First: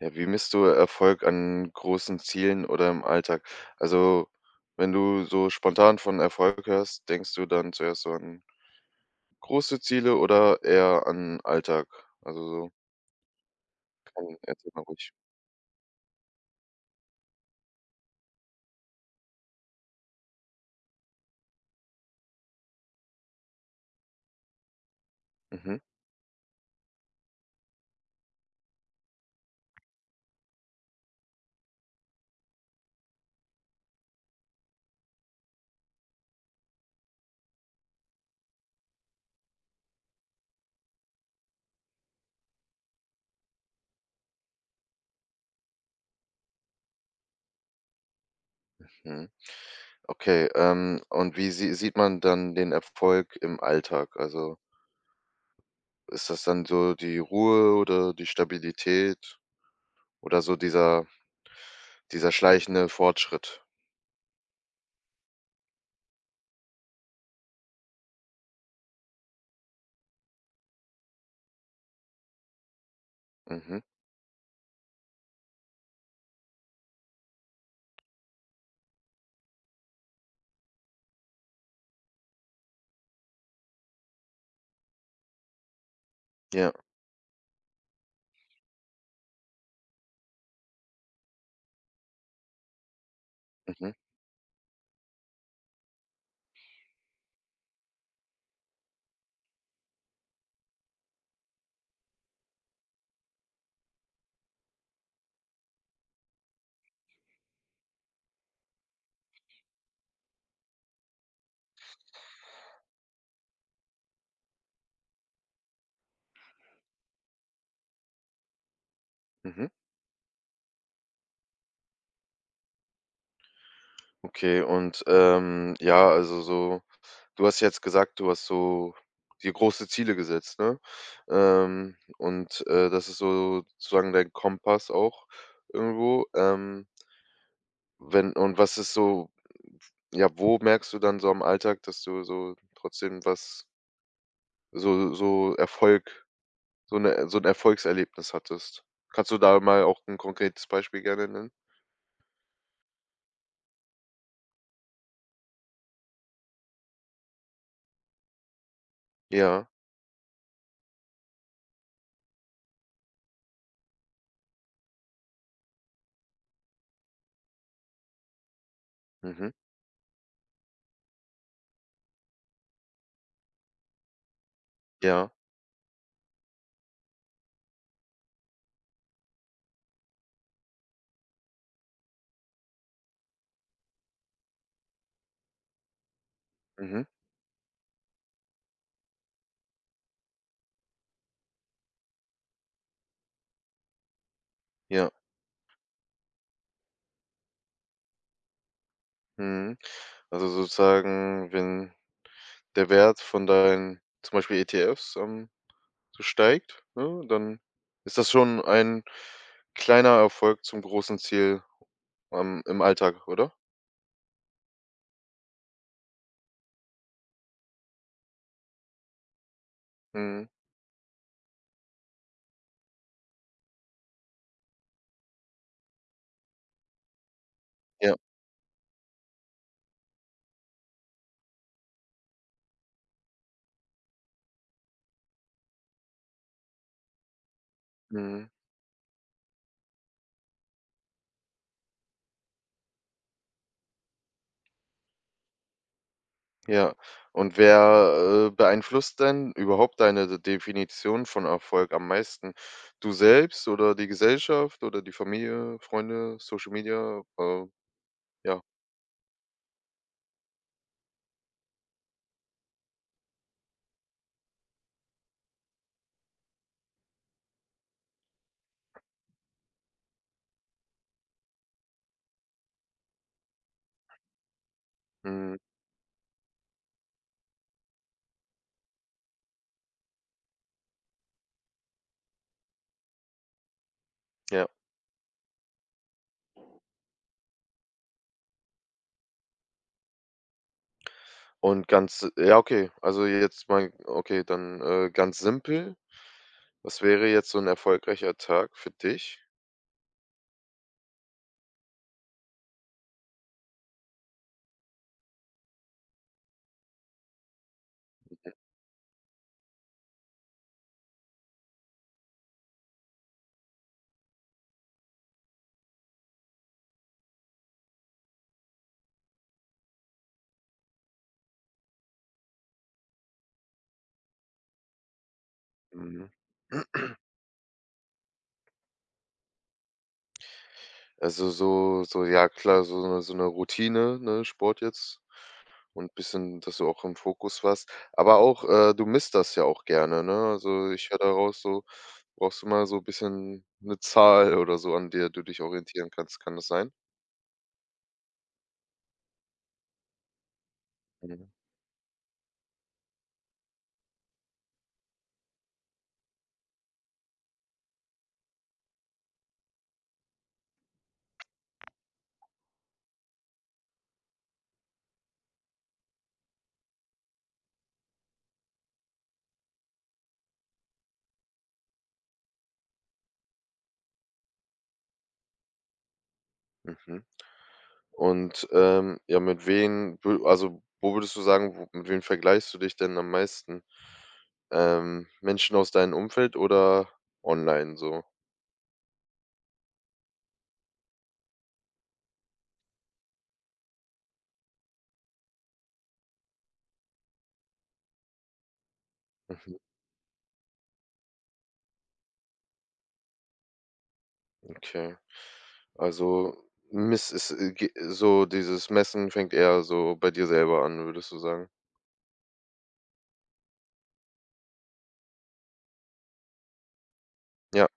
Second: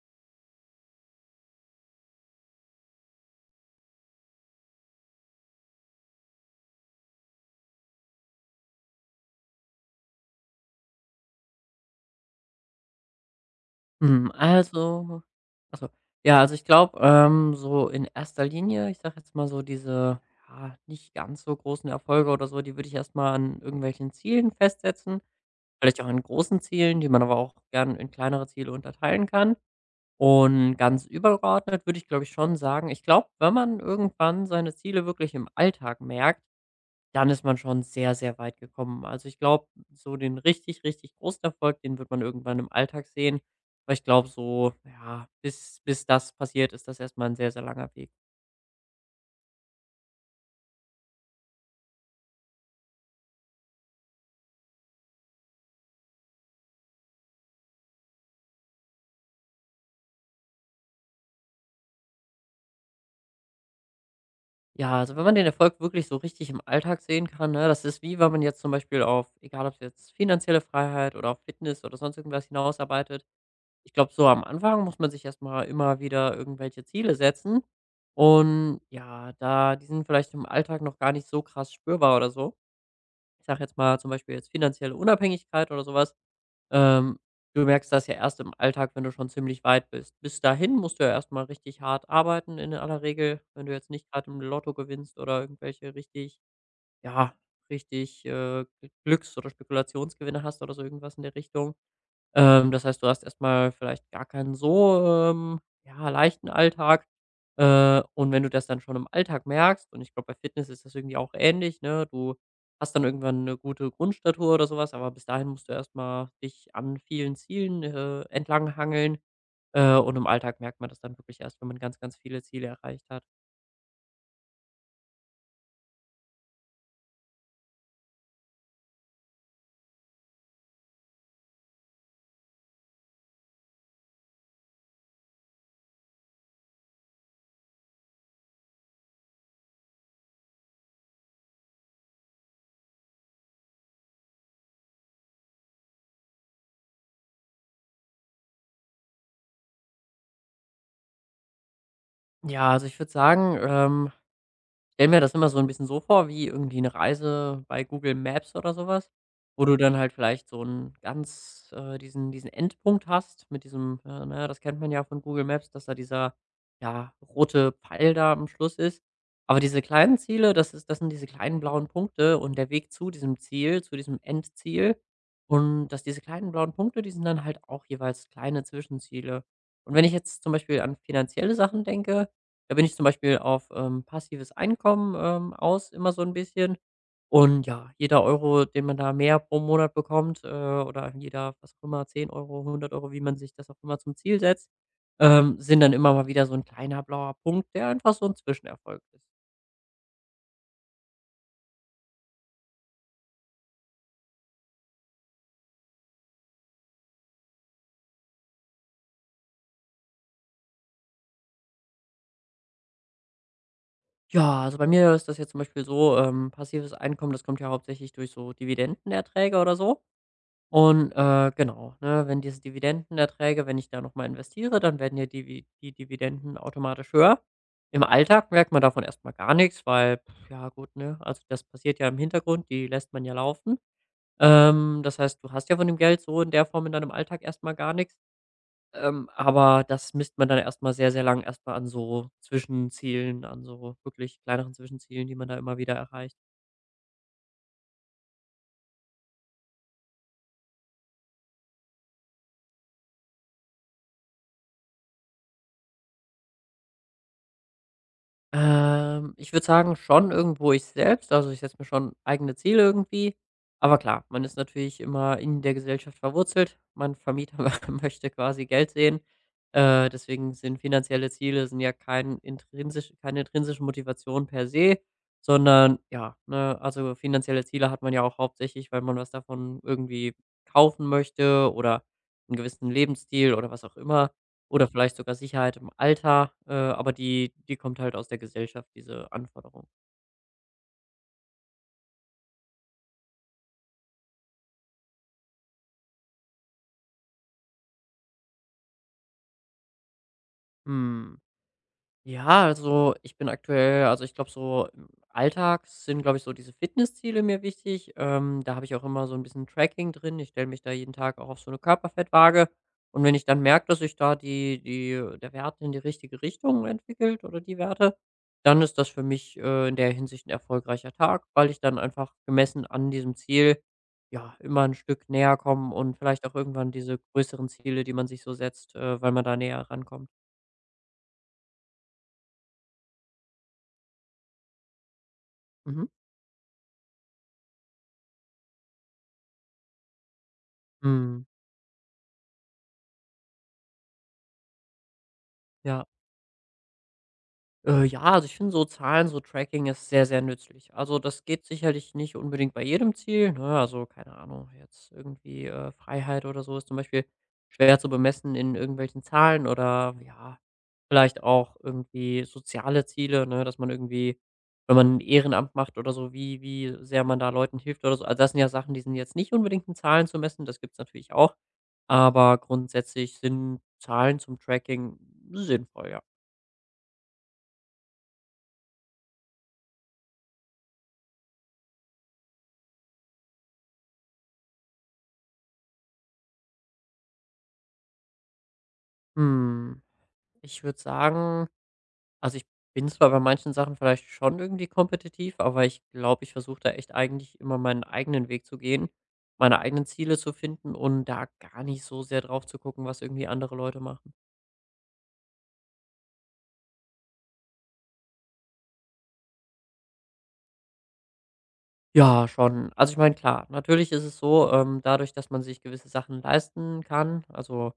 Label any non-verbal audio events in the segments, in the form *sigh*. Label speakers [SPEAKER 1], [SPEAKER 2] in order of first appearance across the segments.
[SPEAKER 1] Ja, wie misst du Erfolg an großen Zielen oder im Alltag? Also, Wenn du so spontan von Erfolg hörst, denkst du dann zuerst so an große Ziele oder eher an Alltag? Also so,
[SPEAKER 2] Hm,
[SPEAKER 1] kann, erzähl mal ruhig.
[SPEAKER 2] also ach so. Ja, also ich glaube, so in erster Linie, ich sage jetzt mal so diese, ja, nicht ganz so großen Erfolge oder so, die würde ich erst mal an irgendwelchen Zielen festsetzen,
[SPEAKER 1] Mhm.
[SPEAKER 2] vielleicht auch an großen Zielen, die man aber auch gern in kleinere Ziele unterteilen kann. Und ganz übergeordnet würde ich, glaube ich, schon sagen, ich glaube, wenn man irgendwann seine Ziele wirklich im Alltag merkt, dann ist man schon sehr, sehr weit gekommen. Also, ich glaube, so den richtig, richtig großen Erfolg, den wird man irgendwann im Alltag sehen. Aber ich glaube so, ja, bis das passiert, ist das erstmal ein sehr, sehr langer Weg.
[SPEAKER 1] Mhm. Okay, und wie sieht man dann den Erfolg im Alltag? Also ist das dann so die Ruhe oder die Stabilität oder so dieser schleichende Fortschritt?
[SPEAKER 2] Ja, also, wenn man den Erfolg wirklich so richtig im Alltag sehen kann, ne, das ist wie, wenn man jetzt zum Beispiel auf, egal ob's jetzt finanzielle Freiheit oder auf Fitness oder sonst irgendwas, hinausarbeitet.
[SPEAKER 1] Mhm.
[SPEAKER 2] Ich glaube, so am Anfang muss man sich erstmal immer wieder irgendwelche Ziele setzen, und ja, da die sind vielleicht im Alltag noch gar nicht so krass spürbar oder so. Ich sage jetzt mal, zum Beispiel jetzt finanzielle Unabhängigkeit oder sowas.
[SPEAKER 1] Ja.
[SPEAKER 2] ähm, du merkst das ja erst im Alltag, wenn du schon ziemlich weit bist. Bis dahin musst du ja erst mal richtig hart arbeiten in aller Regel, wenn du jetzt
[SPEAKER 1] Mhm.
[SPEAKER 2] nicht gerade im Lotto gewinnst oder irgendwelche richtig, ja, richtig, Glücks- oder Spekulationsgewinne hast oder so irgendwas in der Richtung. Das heißt, du hast erst mal vielleicht gar keinen so, ja, leichten Alltag. Und wenn du das dann schon im Alltag merkst, und ich glaube, bei Fitness ist das irgendwie auch ähnlich, ne? Du hast dann irgendwann eine gute Grundstatur oder sowas. Aber bis dahin musst du erst mal dich an vielen Zielen, entlang hangeln,
[SPEAKER 1] Mhm.
[SPEAKER 2] und im Alltag merkt man das dann wirklich erst, wenn man ganz, ganz viele Ziele erreicht hat.
[SPEAKER 1] Okay, und, ja, also so du hast jetzt gesagt, du hast so dir große Ziele gesetzt, ne? Und, das ist so sozusagen dein Kompass auch irgendwo. Wenn und was ist so ja, wo merkst du dann so am Alltag, dass du so trotzdem was so Erfolg so 'ne so ein Erfolgserlebnis hattest? Kannst du da mal auch ein konkretes Beispiel gerne nennen?
[SPEAKER 2] Ja, also, ich würde sagen, stelle mir das immer so ein bisschen so vor wie irgendwie eine Reise bei Google Maps oder sowas, wo
[SPEAKER 1] Ja.
[SPEAKER 2] du dann halt vielleicht so einen ganz, diesen Endpunkt hast mit diesem, na ja, das kennt man ja von Google Maps, dass da dieser, ja, rote Pfeil da am Schluss ist.
[SPEAKER 1] Mhm.
[SPEAKER 2] Aber diese kleinen Ziele, das sind diese kleinen blauen Punkte und der Weg zu diesem Ziel, zu diesem Endziel,
[SPEAKER 1] Ja.
[SPEAKER 2] und dass diese kleinen blauen Punkte, die sind dann halt auch jeweils kleine Zwischenziele. Und wenn ich jetzt zum Beispiel an finanzielle Sachen denke, da bin ich zum Beispiel auf, passives Einkommen, aus, immer so ein bisschen.
[SPEAKER 1] Mhm.
[SPEAKER 2] Und ja, jeder Euro, den man da mehr pro Monat bekommt, oder jeder, was auch immer, 10 Euro, 100 Euro, wie man sich das auch immer zum Ziel setzt,
[SPEAKER 1] Ja.
[SPEAKER 2] sind dann immer mal wieder so ein kleiner blauer Punkt, der einfach so ein Zwischenerfolg ist.
[SPEAKER 1] Mhm. Also sozusagen, wenn der Wert von deinen zum Beispiel ETFs, so steigt, ne, dann ist das schon ein kleiner Erfolg zum großen Ziel, im Alltag, oder?
[SPEAKER 2] Ja, also bei mir ist das jetzt zum Beispiel so, passives Einkommen, das kommt ja hauptsächlich durch so Dividendenerträge oder so.
[SPEAKER 1] Mhm.
[SPEAKER 2] Und, genau, ne, wenn diese Dividendenerträge, wenn ich da noch mal investiere, dann werden ja die Dividenden automatisch höher. Im
[SPEAKER 1] Ja,
[SPEAKER 2] Alltag merkt man davon erstmal gar nichts, weil, pf, ja gut, ne, also das passiert ja im Hintergrund, die lässt man ja laufen. Das heißt, du hast ja von dem Geld so in der Form in deinem Alltag erstmal gar nichts.
[SPEAKER 1] mhm,
[SPEAKER 2] Aber das misst man dann erstmal sehr, sehr lang erstmal an so Zwischenzielen, an so wirklich kleineren Zwischenzielen, die man da immer wieder erreicht.
[SPEAKER 1] ja. Und wer, beeinflusst denn überhaupt deine D Definition von Erfolg am meisten? Du selbst oder die Gesellschaft oder die Familie, Freunde, Social Media? Ja,
[SPEAKER 2] Ich würde sagen, schon irgendwo ich selbst. Also, ich setze mir schon eigene Ziele irgendwie. Aber klar, man ist natürlich immer in der Gesellschaft verwurzelt. Mein Vermieter *laughs* möchte quasi Geld sehen. Deswegen sind finanzielle Ziele, sind ja kein intrinsisch, keine intrinsische Motivation per se,
[SPEAKER 1] mhm,
[SPEAKER 2] sondern, ja, ne, also finanzielle Ziele hat man ja auch hauptsächlich, weil man was davon irgendwie kaufen möchte oder einen gewissen Lebensstil oder was auch immer.
[SPEAKER 1] ja.
[SPEAKER 2] Oder vielleicht sogar Sicherheit im Alter, aber die kommt halt aus der Gesellschaft, diese Anforderung.
[SPEAKER 1] Und ganz ja, okay, also jetzt mal okay, dann, ganz simpel. Was wäre jetzt so ein erfolgreicher Tag für dich?
[SPEAKER 2] Mhm. Ja, also ich bin aktuell, also ich glaube, so im Alltag sind, glaube ich, so diese Fitnessziele mir wichtig. Da habe ich auch immer so ein bisschen Tracking drin. Ich stelle mich da jeden Tag auch auf so eine Körperfettwaage. Und wenn ich dann merke, dass sich da die die der Wert in die richtige Richtung entwickelt oder die Werte, dann ist das für mich, in der Hinsicht ein erfolgreicher Tag, weil ich dann einfach, gemessen an diesem Ziel, ja, immer ein Stück näher komme und
[SPEAKER 1] Mhm.
[SPEAKER 2] vielleicht auch irgendwann diese größeren Ziele, die man sich so setzt, weil man da näher rankommt.
[SPEAKER 1] Also, so so ja klar, so 'ne so eine Routine, ne, Sport jetzt
[SPEAKER 2] Mhm.
[SPEAKER 1] und bisschen, dass du auch im Fokus warst. Aber auch, du misst das ja auch gerne, ne? Also, ich höre
[SPEAKER 2] Mhm.
[SPEAKER 1] daraus so brauchst du mal so ein bisschen eine Zahl oder so, an der du dich
[SPEAKER 2] Ja.
[SPEAKER 1] orientieren kannst. Kann das sein?
[SPEAKER 2] Ja, also ich finde so Zahlen, so Tracking, ist sehr, sehr nützlich. Also das
[SPEAKER 1] Mhm.
[SPEAKER 2] geht sicherlich nicht unbedingt bei jedem Ziel. Ne? Also keine Ahnung, jetzt irgendwie, Freiheit oder so ist zum Beispiel schwer zu bemessen in irgendwelchen Zahlen, oder, ja, vielleicht auch irgendwie soziale Ziele, ne? Dass man irgendwie, wenn man ein Ehrenamt macht oder so, wie sehr man da Leuten hilft oder so. Also das sind ja Sachen, die sind jetzt nicht unbedingt in Zahlen zu messen, das gibt es natürlich auch. Aber grundsätzlich sind Zahlen zum Tracking sinnvoll, ja.
[SPEAKER 1] Mhm. Und, ja, mit wen wü also, wo würdest du sagen, wo mit wem vergleichst du dich denn am meisten? Menschen aus deinem Umfeld oder online so?
[SPEAKER 2] Hm. Ich würde sagen, also ich bin zwar bei manchen Sachen vielleicht schon irgendwie kompetitiv, aber ich glaube, ich versuche da echt eigentlich immer meinen eigenen Weg zu gehen,
[SPEAKER 1] Mhm,
[SPEAKER 2] meine
[SPEAKER 1] *laughs*
[SPEAKER 2] eigenen Ziele zu finden und da gar nicht so sehr drauf zu gucken, was irgendwie andere Leute machen.
[SPEAKER 1] okay. Also, miss es, ge so dieses Messen fängt eher so bei dir selber an, würdest du sagen?
[SPEAKER 2] Ja, schon. Also ich meine, klar, natürlich ist es so, dadurch, dass man sich gewisse Sachen leisten kann,
[SPEAKER 1] Ja.
[SPEAKER 2] also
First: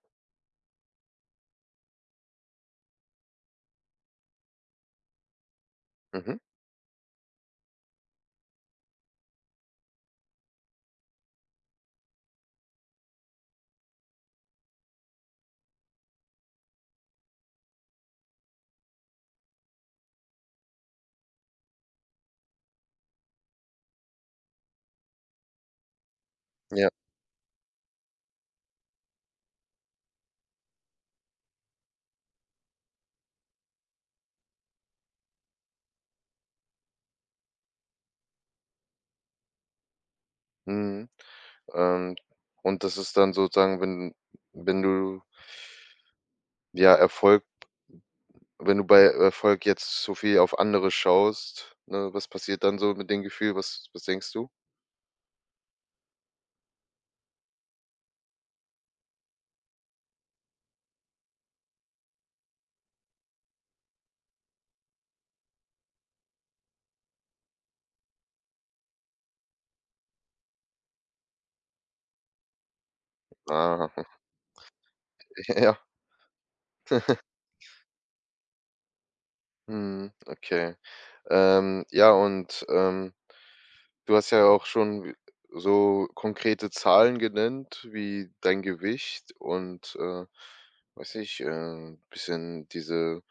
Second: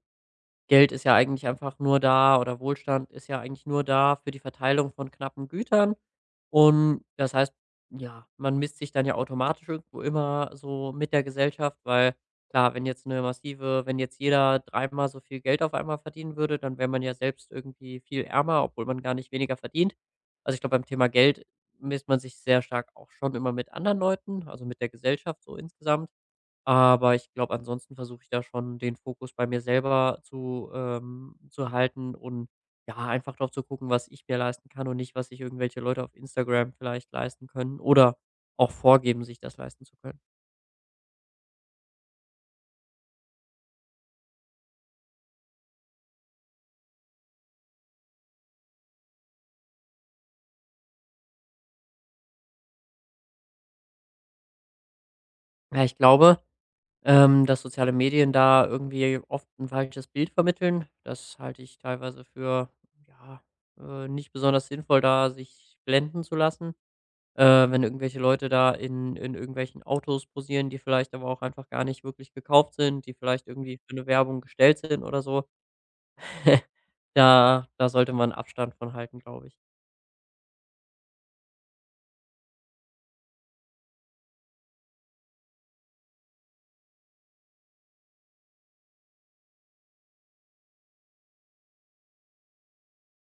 [SPEAKER 2] Geld ist ja eigentlich einfach nur da oder Wohlstand ist ja eigentlich nur da für die Verteilung von knappen Gütern.
[SPEAKER 1] Mhm.
[SPEAKER 2] Und das heißt, ja, man misst sich dann ja automatisch irgendwo immer so mit der Gesellschaft, weil, klar, wenn jetzt eine massive, wenn jetzt jeder dreimal so viel Geld auf einmal verdienen würde, dann wäre man ja selbst irgendwie viel ärmer, obwohl man gar nicht weniger verdient. Also ich glaube, beim Thema Geld misst man sich sehr stark auch schon immer mit anderen Leuten, also mit der Gesellschaft so insgesamt.
[SPEAKER 1] Ja.
[SPEAKER 2] Aber ich glaube, ansonsten versuche ich da schon den Fokus bei mir selber zu halten, und ja, einfach drauf zu gucken, was ich mir leisten kann und nicht, was sich irgendwelche Leute auf Instagram vielleicht leisten können oder auch vorgeben, sich das leisten zu können.
[SPEAKER 1] Mhm. Ähm, und das ist dann sozusagen, wenn wenn du, ja, Erfolg wenn du bei Erfolg jetzt so viel auf andere schaust, ne, was passiert dann so mit dem Gefühl? Was denkst du?
[SPEAKER 2] Ja, ich glaube, dass soziale Medien da irgendwie oft ein falsches Bild vermitteln. Das halte ich teilweise für, ja, nicht besonders sinnvoll, da sich blenden zu lassen. Wenn irgendwelche Leute da in irgendwelchen Autos posieren, die vielleicht aber auch einfach gar nicht wirklich gekauft sind, die vielleicht irgendwie für
[SPEAKER 1] Ah,
[SPEAKER 2] eine Werbung gestellt sind oder so.
[SPEAKER 1] *laughs* ja.
[SPEAKER 2] *laughs* Da sollte man Abstand von halten, glaube ich.
[SPEAKER 1] Mhm, okay. Ja, und, du hast ja auch schon so konkrete Zahlen genannt, wie dein Gewicht und, weiß nicht, bisschen diese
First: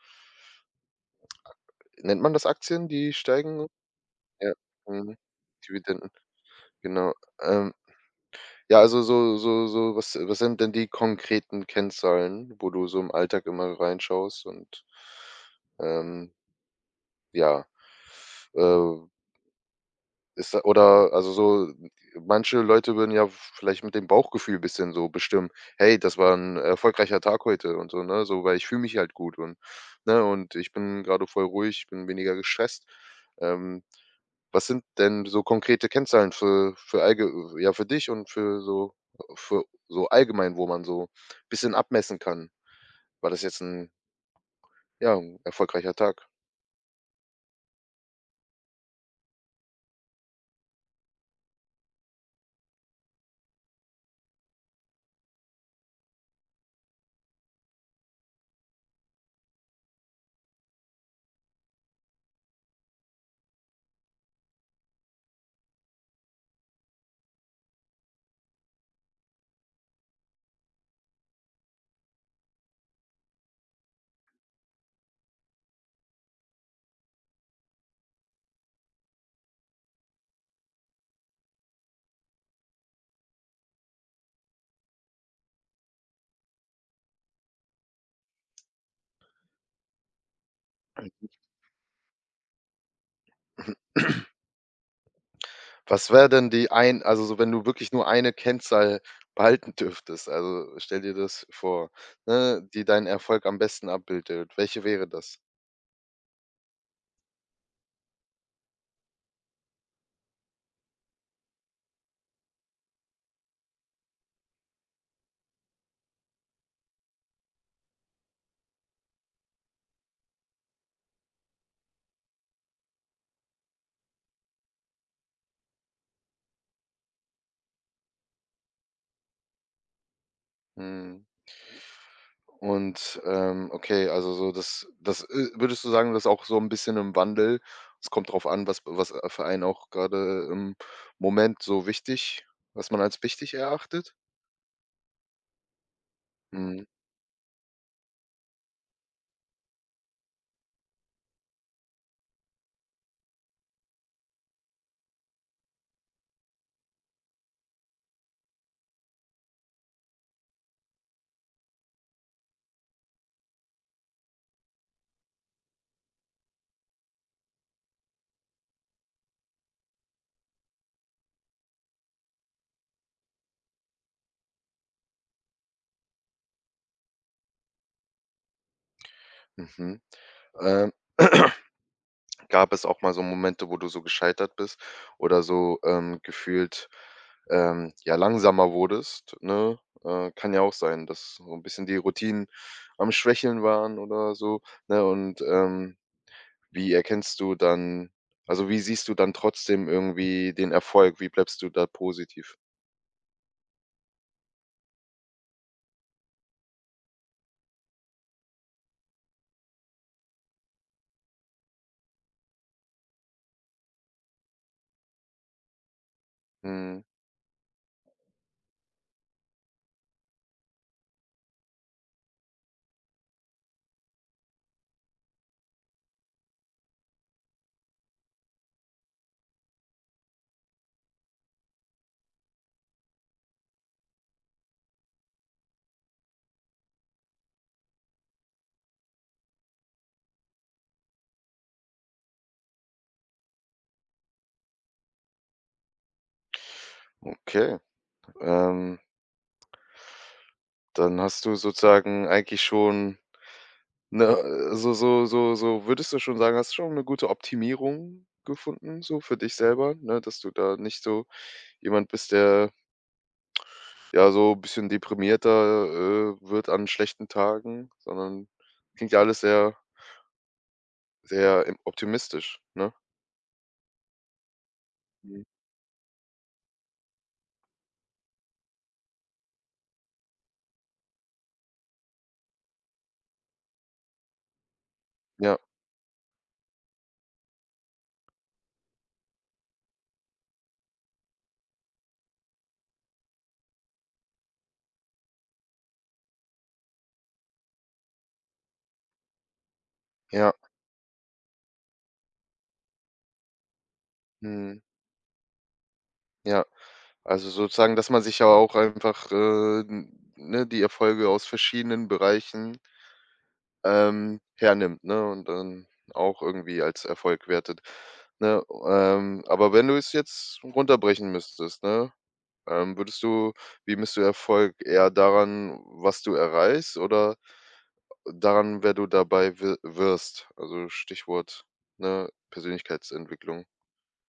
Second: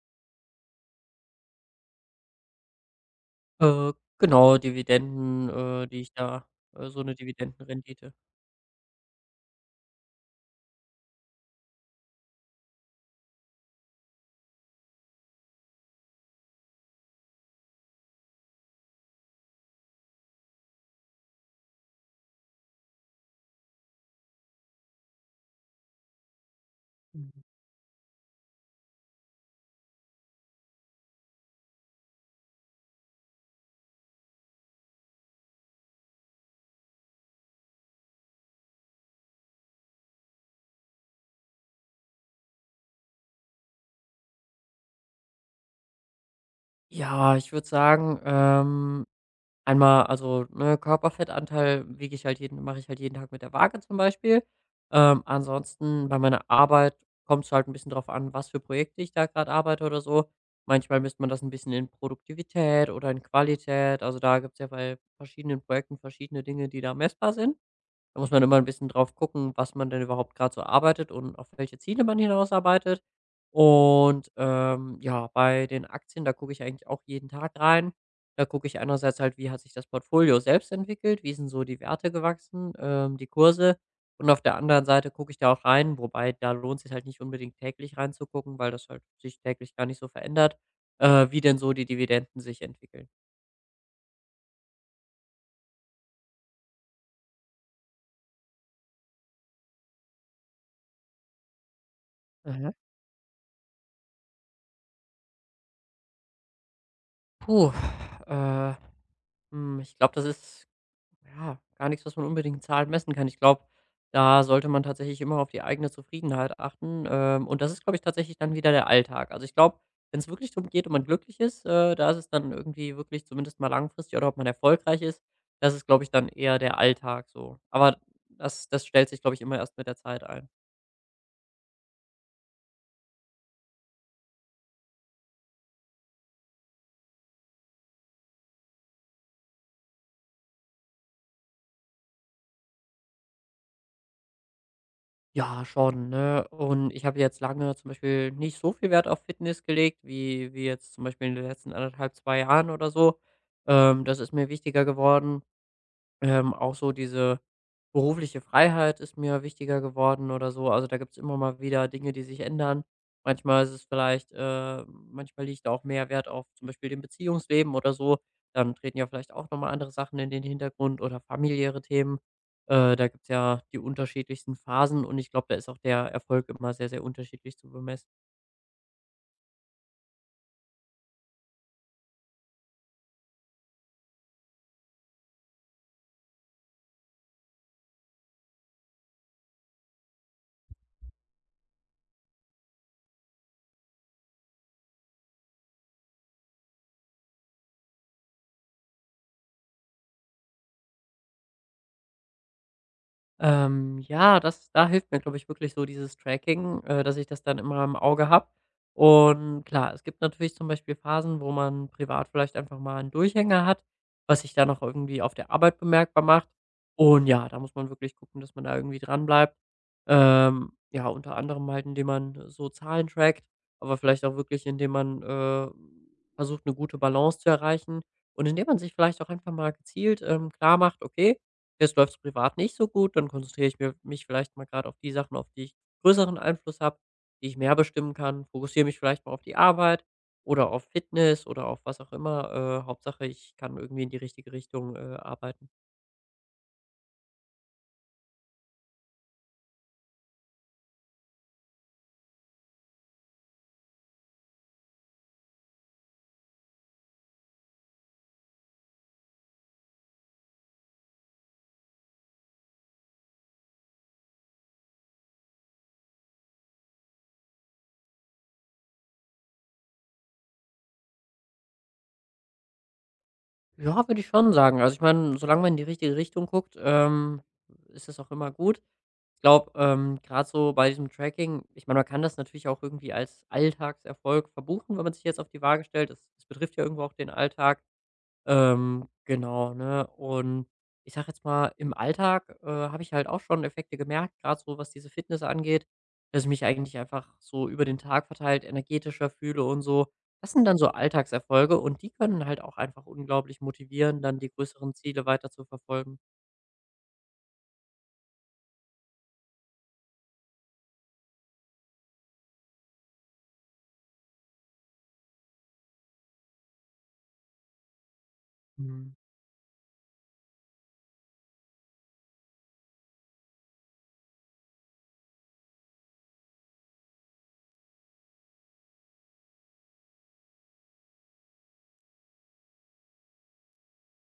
[SPEAKER 1] nennt man das Aktien, die steigen?
[SPEAKER 2] Äh,
[SPEAKER 1] Ja,
[SPEAKER 2] genau,
[SPEAKER 1] mhm,
[SPEAKER 2] Dividenden, die
[SPEAKER 1] Dividenden,
[SPEAKER 2] ich da, so
[SPEAKER 1] genau.
[SPEAKER 2] eine
[SPEAKER 1] Ähm,
[SPEAKER 2] Dividendenrendite.
[SPEAKER 1] ja, also so so so was sind denn die konkreten Kennzahlen, wo du so im Alltag immer reinschaust und, ähm, ja, äh Ist oder also so manche Leute würden ja vielleicht mit dem Bauchgefühl bisschen so bestimmen: „Hey, das war ein erfolgreicher
[SPEAKER 2] Mhm.
[SPEAKER 1] Tag heute“ und so, ne? So, weil ich fühle mich halt gut und ne, und ich bin gerade voll ruhig, ich bin weniger gestresst. Ähm, was sind denn so konkrete Kennzahlen für allge ja, für dich und für so allgemein, wo man so bisschen abmessen kann? War das jetzt ein ja, 'n erfolgreicher Tag?
[SPEAKER 2] Ja, ich würde sagen, einmal, also, ne, Körperfettanteil wiege ich halt jeden, mache ich halt jeden Tag mit der Waage zum Beispiel. Ansonsten bei meiner Arbeit kommt es halt ein bisschen drauf an, was für Projekte ich da gerade arbeite oder so. Manchmal misst man das ein bisschen in Produktivität oder in Qualität. Also, da gibt es ja bei verschiedenen Projekten verschiedene Dinge, die da messbar sind. Da muss man immer ein bisschen drauf gucken, was man denn überhaupt gerade so arbeitet und auf welche Ziele man hinausarbeitet. Und, ja, bei den Aktien, da gucke ich eigentlich auch jeden Tag rein. Da gucke ich einerseits halt, wie hat sich das Portfolio selbst entwickelt, wie sind so die Werte gewachsen, die Kurse. Und auf der anderen Seite gucke ich da auch rein, wobei, da lohnt sich halt nicht unbedingt täglich reinzugucken, weil das halt sich täglich gar nicht so verändert, wie denn so die Dividenden sich entwickeln.
[SPEAKER 1] *clears throat* Was wäre denn die ein also so, wenn du wirklich nur eine Kennzahl behalten dürftest, also stell dir das vor, ne,
[SPEAKER 2] Mhm.
[SPEAKER 1] die deinen Erfolg am besten abbildet. Welche wäre das?
[SPEAKER 2] Puh, äh, ich glaube, das ist, ja, gar nichts, was man unbedingt in Zahlen messen kann. Ich glaube, da sollte man tatsächlich immer auf die eigene Zufriedenheit achten. Und das ist, glaube ich, tatsächlich dann wieder der Alltag. Also ich glaube, wenn es wirklich darum geht und man glücklich ist, da ist es dann irgendwie wirklich, zumindest mal langfristig, oder ob man erfolgreich ist, das ist, glaube ich, dann eher der Alltag so. Aber das stellt sich, glaube ich, immer erst mit der Zeit ein.
[SPEAKER 1] Mhm. Und, okay, also so das, würdest du sagen, das ist auch so ein bisschen im Wandel? Es kommt drauf an, was, für einen auch gerade im Moment so wichtig was man als wichtig erachtet?
[SPEAKER 2] Ja, schon, ne?
[SPEAKER 1] Mhm,
[SPEAKER 2] Und ich habe jetzt lange zum Beispiel nicht so viel Wert auf Fitness gelegt, wie jetzt zum Beispiel in den letzten anderthalb, 2 Jahren oder so. Das ist mir wichtiger geworden. Auch so diese berufliche Freiheit ist mir wichtiger geworden oder so. Also da gibt's immer mal wieder Dinge, die sich ändern. Manchmal ist es vielleicht, manchmal liegt auch mehr Wert auf zum Beispiel dem Beziehungsleben oder so. Dann treten ja vielleicht auch noch mal andere Sachen in den Hintergrund oder familiäre Themen. Da gibt's ja die unterschiedlichsten Phasen und ich glaube, da ist auch der Erfolg immer sehr, sehr unterschiedlich zu bemessen.
[SPEAKER 1] mhm. Ähm, gab es auch mal so Momente, wo du so gescheitert bist oder so, gefühlt, ja, langsamer wurdest, ne? Kann ja auch sein, dass so ein bisschen die Routinen am Schwächeln waren oder so, ne? Und, wie erkennst du dann also, wie siehst du dann trotzdem irgendwie den Erfolg? Wie bleibst du da positiv?
[SPEAKER 2] Ja, das da hilft mir, glaube ich, wirklich so dieses Tracking, dass ich das dann immer im Auge habe. Und klar, es gibt natürlich zum Beispiel Phasen, wo man privat vielleicht einfach mal einen Durchhänger hat, was sich dann auch irgendwie auf der Arbeit bemerkbar macht.
[SPEAKER 1] Mhm,
[SPEAKER 2] Und ja, da muss man wirklich gucken, dass man da irgendwie dranbleibt. Ja, unter anderem halt, indem man so Zahlen trackt, aber vielleicht auch wirklich, indem man, versucht, eine gute Balance zu erreichen und indem man sich vielleicht auch einfach mal gezielt, klar macht: „Okay, jetzt läuft's privat nicht so gut, dann konzentriere ich mir mich vielleicht mal gerade auf die Sachen, auf die ich größeren Einfluss habe, die ich mehr bestimmen kann, fokussiere mich vielleicht mal auf die Arbeit oder auf Fitness oder auf was auch immer. Hauptsache, ich kann irgendwie in die richtige Richtung, arbeiten.“
[SPEAKER 1] okay. Ähm, dann hast du sozusagen eigentlich schon. Ne, so so so so würdest du schon sagen, hast du schon eine gute Optimierung gefunden so für dich selber, ne, dass du da nicht so jemand bist, der, ja, so ein bisschen deprimierter, wird an schlechten Tagen, sondern klingt ja alles sehr, optimistisch, ne?
[SPEAKER 2] Ja, würde ich schon sagen. Also, ich meine,
[SPEAKER 1] Mhm.
[SPEAKER 2] solange man in die richtige Richtung guckt, ist das auch immer gut. Ich glaube, grad so bei diesem Tracking, ich meine, man kann das natürlich auch irgendwie als Alltagserfolg verbuchen, wenn man sich jetzt auf
[SPEAKER 1] Ja,
[SPEAKER 2] die Waage stellt. Das betrifft ja irgendwo auch den Alltag. Genau, ne? Und ich sage jetzt mal, im Alltag, habe ich halt auch schon Effekte gemerkt, gerade so was diese Fitness angeht, dass ich mich eigentlich einfach so über den Tag verteilt energetischer fühle und so. Das
[SPEAKER 1] ja,
[SPEAKER 2] sind dann so Alltagserfolge und die können halt auch einfach unglaublich motivieren, dann die
[SPEAKER 1] mhm,
[SPEAKER 2] größeren Ziele weiter zu verfolgen.
[SPEAKER 1] ja. Also sozusagen, dass man sich ja auch einfach, n ne, die Erfolge aus verschiedenen Bereichen hernimmt, ne, und dann auch irgendwie als Erfolg wertet, ne?
[SPEAKER 2] Mhm.
[SPEAKER 1] Aber wenn du es jetzt runterbrechen müsstest, ne, würdest du wie misst du Erfolg? Eher daran, was du erreichst oder daran, wer du dabei wi wirst? Also, Stichwort, ne, Persönlichkeitsentwicklung.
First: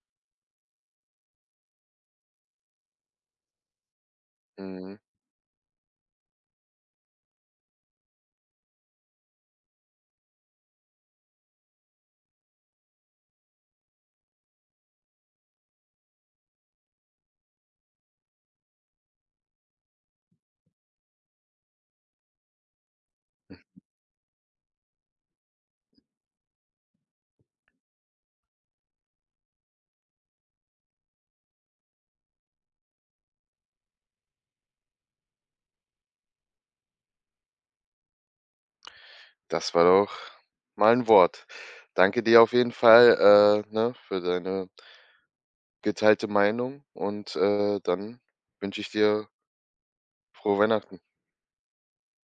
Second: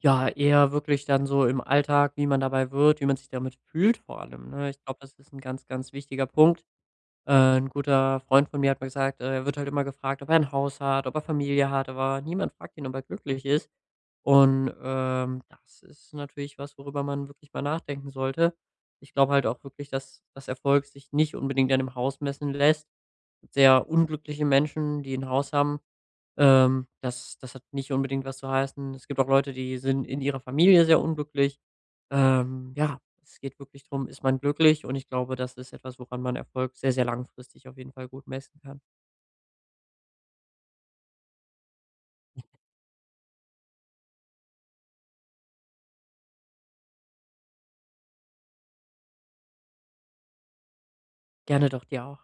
[SPEAKER 2] Ja, eher wirklich dann so im Alltag, wie man dabei wird, wie man sich damit fühlt vor allem, ne? Ich glaube,
[SPEAKER 1] Mhm.
[SPEAKER 2] das ist ein ganz, ganz wichtiger Punkt. 'N guter Freund von mir hat mal gesagt, er wird halt immer gefragt, ob er ein Haus hat, ob er Familie hat, aber niemand fragt ihn, ob er glücklich ist. Und, das ist natürlich was, worüber man wirklich mal nachdenken sollte. Ich glaube halt auch wirklich, dass das Erfolg sich nicht unbedingt an dem Haus messen lässt. Sehr unglückliche Menschen, die ein Haus haben. Das hat nicht unbedingt was zu heißen. Es gibt auch Leute, die sind in ihrer Familie sehr unglücklich. Ja, es geht wirklich darum: Ist man glücklich? Und ich glaube, das ist etwas, woran man Erfolg sehr, sehr langfristig auf jeden Fall gut messen kann.
[SPEAKER 1] Das war doch mal ein Wort. Danke dir auf jeden Fall, ne, für deine geteilte Meinung und, dann wünsche ich dir Frohe Weihnachten.
[SPEAKER 2] Gerne doch, dir auch.